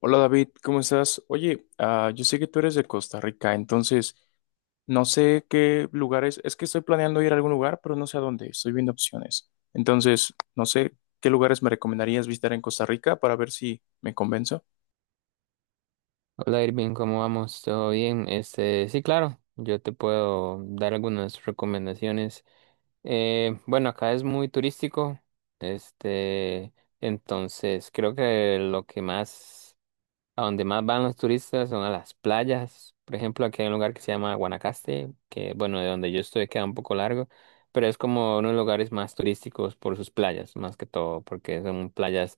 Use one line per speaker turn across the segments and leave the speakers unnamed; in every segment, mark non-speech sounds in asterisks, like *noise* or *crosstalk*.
Hola David, ¿cómo estás? Oye, yo sé que tú eres de Costa Rica, entonces no sé qué lugares, es que estoy planeando ir a algún lugar, pero no sé a dónde, estoy viendo opciones. Entonces, no sé qué lugares me recomendarías visitar en Costa Rica para ver si me convenzo.
Hola Irving, ¿cómo vamos? ¿Todo bien? Sí, claro, yo te puedo dar algunas recomendaciones. Bueno, acá es muy turístico, este, entonces creo que lo que más a donde más van los turistas son a las playas. Por ejemplo, aquí hay un lugar que se llama Guanacaste, que bueno, de donde yo estoy queda un poco largo, pero es como uno de los lugares más turísticos por sus playas, más que todo, porque son playas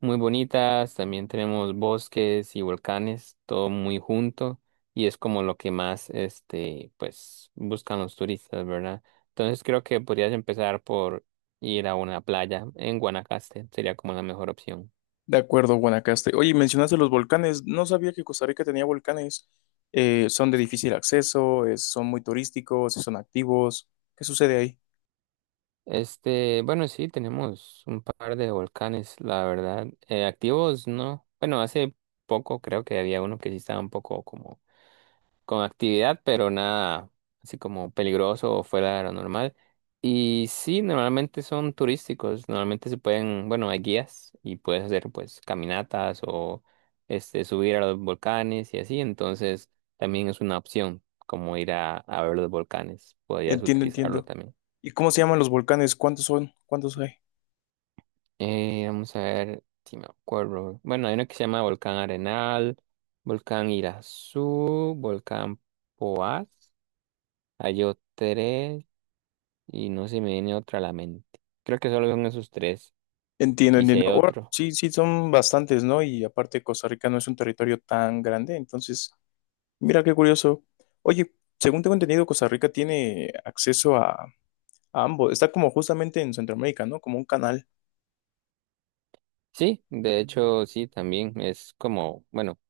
muy bonitas. También tenemos bosques y volcanes, todo muy junto, y es como lo que más, pues, buscan los turistas, ¿verdad? Entonces creo que podrías empezar por ir a una playa en Guanacaste, sería como la mejor opción.
De acuerdo, Guanacaste. Oye, mencionaste los volcanes, no sabía que Costa Rica tenía volcanes. Son de difícil acceso, son muy turísticos, son activos. ¿Qué sucede ahí?
Bueno, sí, tenemos un par de volcanes, la verdad. Activos, no. Bueno, hace poco creo que había uno que sí estaba un poco como con actividad, pero nada así como peligroso o fuera de lo normal. Y sí, normalmente son turísticos, normalmente se pueden, bueno, hay guías y puedes hacer pues caminatas o subir a los volcanes y así, entonces también es una opción como ir a ver los volcanes, podrías
Entiendo,
utilizarlo
entiendo.
también.
¿Y cómo se llaman los volcanes? ¿Cuántos son? ¿Cuántos hay?
Vamos a ver si me acuerdo. Bueno, hay uno que se llama Volcán Arenal, Volcán Irazú, Volcán Poás. Hay tres y no se me viene otra a la mente. Creo que solo son esos tres.
Entiendo,
Y si
entiendo.
hay
Ahora,
otro.
sí, sí, son bastantes, ¿no? Y aparte, Costa Rica no es un territorio tan grande, entonces, mira qué curioso. Oye, según tengo entendido, Costa Rica tiene acceso a ambos. Está como justamente en Centroamérica, ¿no? Como un canal.
Sí, de hecho, sí, también es como, bueno,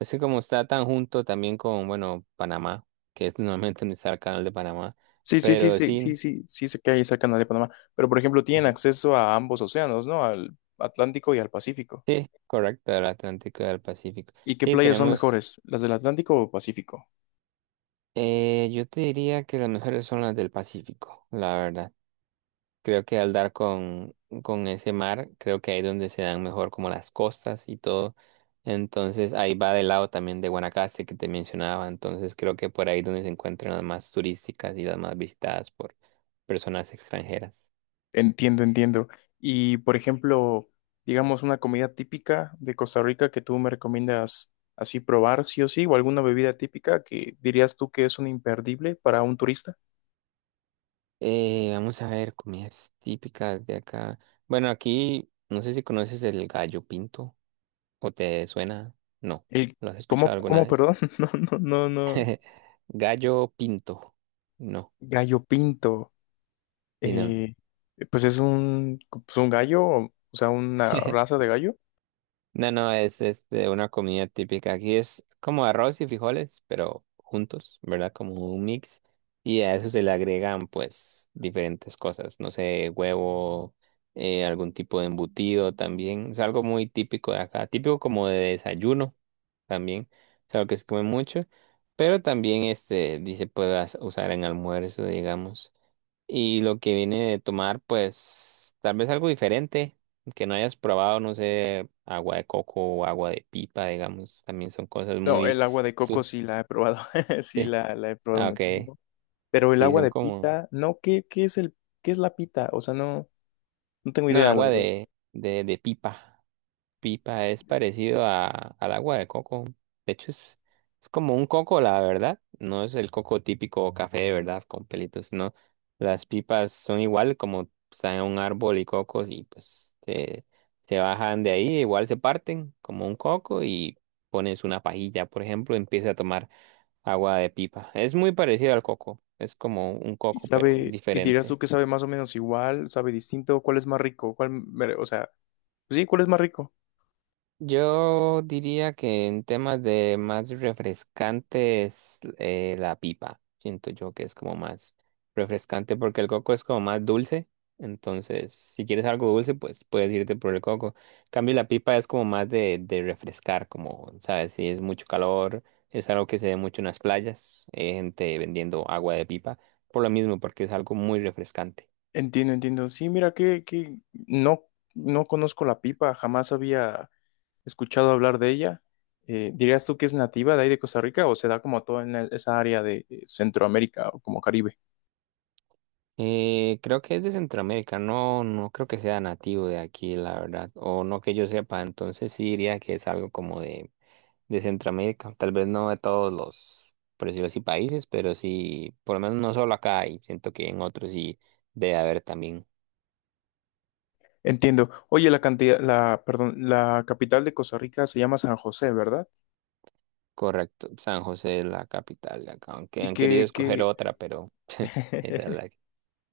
es que como está tan junto también con, bueno, Panamá, que es *laughs* normalmente donde está el canal de Panamá.
Sí, sí, sí,
Pero
sí,
sí,
sí, sí, sí, sé que ahí está el canal de Panamá. Pero, por ejemplo, tienen
ajá,
acceso a ambos océanos, ¿no? Al Atlántico y al Pacífico.
sí, correcto, el Atlántico y el Pacífico.
¿Y qué
Sí,
playas son
tenemos.
mejores, las del Atlántico o Pacífico?
Yo te diría que las mejores son las del Pacífico, la verdad. Creo que al dar con ese mar, creo que ahí es donde se dan mejor como las costas y todo. Entonces ahí va del lado también de Guanacaste que te mencionaba. Entonces creo que por ahí es donde se encuentran las más turísticas y las más visitadas por personas extranjeras.
Entiendo, entiendo. Y por ejemplo, digamos una comida típica de Costa Rica que tú me recomiendas así probar, sí o sí, o alguna bebida típica que dirías tú que es un imperdible para un turista.
Vamos a ver comidas típicas de acá. Bueno, aquí no sé si conoces el gallo pinto o te suena. No,
El,
¿lo has
¿cómo,
escuchado alguna
cómo, perdón?
vez?
*laughs* No, no, no, no.
*laughs* Gallo pinto. No,
Gallo pinto.
sí, no.
Eh, pues es pues un gallo, o sea, una raza
*laughs*
de gallo.
No, no, es una comida típica. Aquí es como arroz y frijoles, pero juntos, ¿verdad? Como un mix. Y a eso se le agregan, pues, diferentes cosas. No sé, huevo, algún tipo de embutido también. Es algo muy típico de acá. Típico como de desayuno también. Es algo que se come mucho. Pero también, dice, puedas usar en almuerzo, digamos. Y lo que viene de tomar, pues tal vez algo diferente, que no hayas probado, no sé, agua de coco o agua de pipa, digamos, también son cosas
No,
muy...
el agua de
*laughs*
coco
tú-
sí la he probado, *laughs* sí
eh,
la he probado
ah, ok,
muchísimo. Pero el
sí,
agua
son
de
como...
pita, no, ¿qué es el, qué es la pita? O sea, no. No tengo
No,
idea, la
agua
verdad.
de pipa. Pipa es parecido al agua de coco. De hecho, es como un coco, la verdad. No es el coco típico café de verdad con pelitos, no. Las pipas son igual como están en un árbol y cocos y pues se bajan de ahí, igual se parten como un coco y pones una pajilla, por ejemplo, y empieza a tomar agua de pipa. Es muy parecido al coco. Es como un
¿Y
coco, pero
sabe, y dirías tú
diferente.
que sabe más o menos igual, sabe distinto? ¿Cuál es más rico? O sea, sí, ¿cuál es más rico?
Yo diría que en temas de más refrescantes, la pipa. Siento yo que es como más refrescante porque el coco es como más dulce. Entonces, si quieres algo dulce, pues puedes irte por el coco. En cambio, la pipa es como más de refrescar, como, ¿sabes? Si es mucho calor, es algo que se ve mucho en las playas. Hay gente vendiendo agua de pipa por lo mismo, porque es algo muy refrescante.
Entiendo, entiendo. Sí, mira que no, no conozco la pipa, jamás había escuchado hablar de ella. ¿Dirías tú que es nativa de ahí de Costa Rica o se da como toda en esa área de Centroamérica o como Caribe?
Creo que es de Centroamérica, no, no creo que sea nativo de aquí, la verdad, o no que yo sepa, entonces sí diría que es algo como de Centroamérica, tal vez no de todos los, por decirlo así, países, pero sí, por lo menos no solo acá, y siento que en otros sí debe haber también.
Entiendo. Oye, perdón, la capital de Costa Rica se llama San José, ¿verdad?
Correcto, San José es la capital de acá, aunque
¿Y
han querido escoger
que
otra, pero *laughs* esa es la.
*laughs*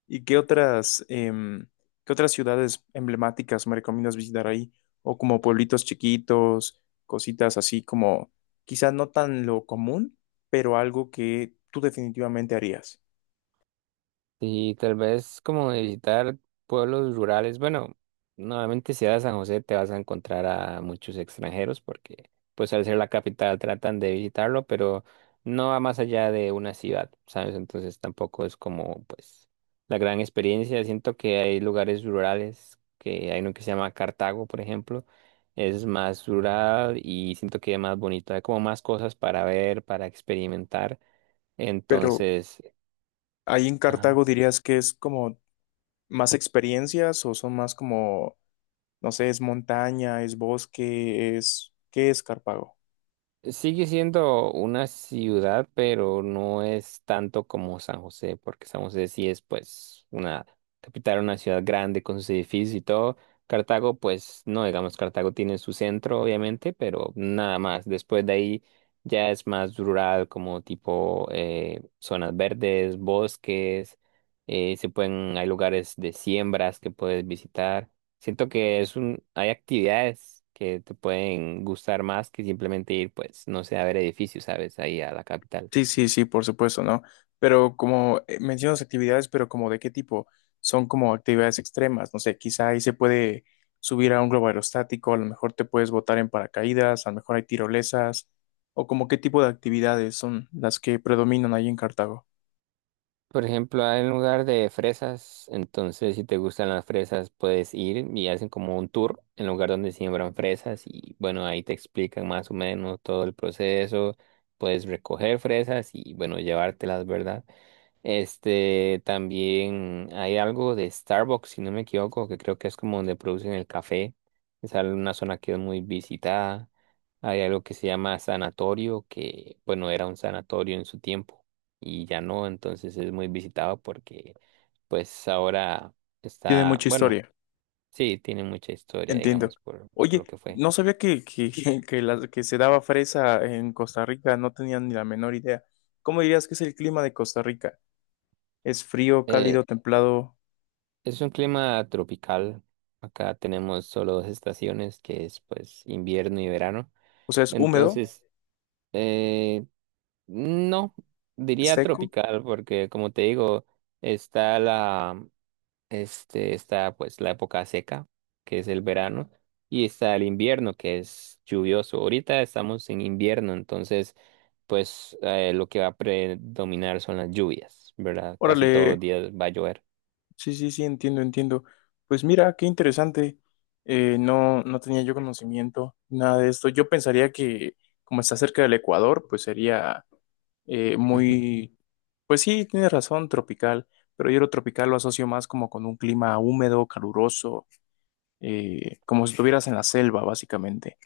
¿Y qué otras, qué otras ciudades emblemáticas me recomiendas visitar ahí? O como pueblitos chiquitos, cositas así como quizás no tan lo común, pero algo que tú definitivamente harías.
Y tal vez como visitar pueblos rurales, bueno, normalmente si vas a San José te vas a encontrar a muchos extranjeros porque pues al ser la capital tratan de visitarlo, pero no va más allá de una ciudad, ¿sabes? Entonces tampoco es como pues la gran experiencia. Siento que hay lugares rurales, que hay uno que se llama Cartago, por ejemplo, es más rural y siento que es más bonito, hay como más cosas para ver, para experimentar.
Pero
Entonces,
ahí en
ajá.
Cartago dirías que es como más experiencias o son más como, no sé, es montaña, es bosque, es, ¿qué es Cartago?
Sigue siendo una ciudad, pero no es tanto como San José, porque San José sí es pues una capital, una ciudad grande con sus edificios y todo. Cartago, pues no, digamos, Cartago tiene su centro, obviamente, pero nada más. Después de ahí ya es más rural, como tipo zonas verdes, bosques, se pueden, hay lugares de siembras que puedes visitar. Siento que es un, hay actividades que te pueden gustar más que simplemente ir, pues, no sé, a ver edificios, ¿sabes? Ahí a la capital.
Sí, sí, sí, por supuesto, ¿no? Pero como mencionas actividades, pero como de qué tipo, son como actividades extremas, no sé, quizá ahí se puede subir a un globo aerostático, a lo mejor te puedes botar en paracaídas, a lo mejor hay tirolesas, o como qué tipo de actividades son las que predominan ahí en Cartago.
Por ejemplo, hay un lugar de fresas, entonces si te gustan las fresas, puedes ir y hacen como un tour en lugar donde siembran fresas y bueno, ahí te explican más o menos todo el proceso, puedes recoger fresas y bueno, llevártelas, ¿verdad? También hay algo de Starbucks, si no me equivoco, que creo que es como donde producen el café. Es al- una zona que es muy visitada. Hay algo que se llama sanatorio, que bueno, era un sanatorio en su tiempo y ya no, entonces es muy visitado porque pues ahora
Tiene
está,
mucha
bueno,
historia,
sí, tiene mucha historia,
entiendo.
digamos, por lo
Oye,
que fue.
no sabía que, *laughs* que, que se daba fresa en Costa Rica, no tenía ni la menor idea. ¿Cómo dirías que es el clima de Costa Rica? ¿Es frío,
Eh,
cálido, templado?
es un clima tropical. Acá tenemos solo dos estaciones, que es pues invierno y verano.
O sea, ¿es húmedo?
Entonces, eh, no, diría
Seco.
tropical, porque como te digo, está está pues la época seca, que es el verano, y está el invierno, que es lluvioso. Ahorita estamos en invierno, entonces, pues lo que va a predominar son las lluvias, ¿verdad? Casi todos los
Órale,
días va a llover.
sí, sí, sí, entiendo, entiendo. Pues mira, qué interesante. No, no tenía yo conocimiento, nada de esto. Yo pensaría que como está cerca del Ecuador, pues sería muy, pues sí, tienes razón, tropical, pero yo lo tropical lo asocio más como con un clima húmedo, caluroso, como si estuvieras en la selva, básicamente.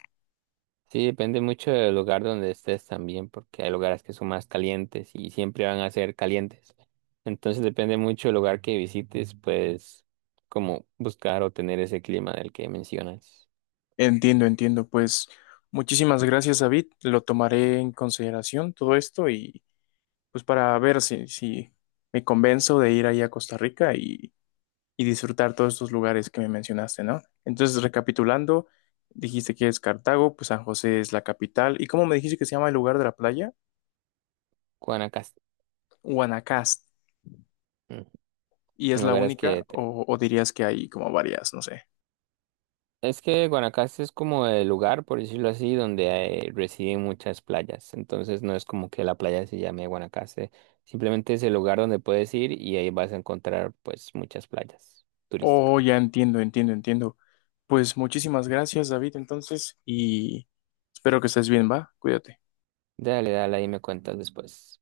Sí, depende mucho del lugar donde estés también, porque hay lugares que son más calientes y siempre van a ser calientes. Entonces depende mucho del lugar que visites, pues, como buscar o tener ese clima del que mencionas.
Entiendo, entiendo. Pues muchísimas gracias, David. Lo tomaré en consideración todo esto y pues para ver si, si me convenzo de ir ahí a Costa Rica y disfrutar todos estos lugares que me mencionaste, ¿no? Entonces, recapitulando, dijiste que es Cartago, pues San José es la capital. ¿Y cómo me dijiste que se llama el lugar de la playa?
Guanacaste.
Guanacaste.
Mm.
¿Y
Son
es la
lugares
única?
que... te-
O dirías que hay como varias? No sé.
Es que Guanacaste es como el lugar, por decirlo así, donde hay- residen muchas playas. Entonces no es como que la playa se llame Guanacaste. Simplemente es el lugar donde puedes ir y ahí vas a encontrar, pues, muchas playas turísticas.
Oh, ya entiendo, entiendo, entiendo. Pues muchísimas gracias, David, entonces, y espero que estés bien, ¿va? Cuídate.
Dale, dale, ahí me cuentas después.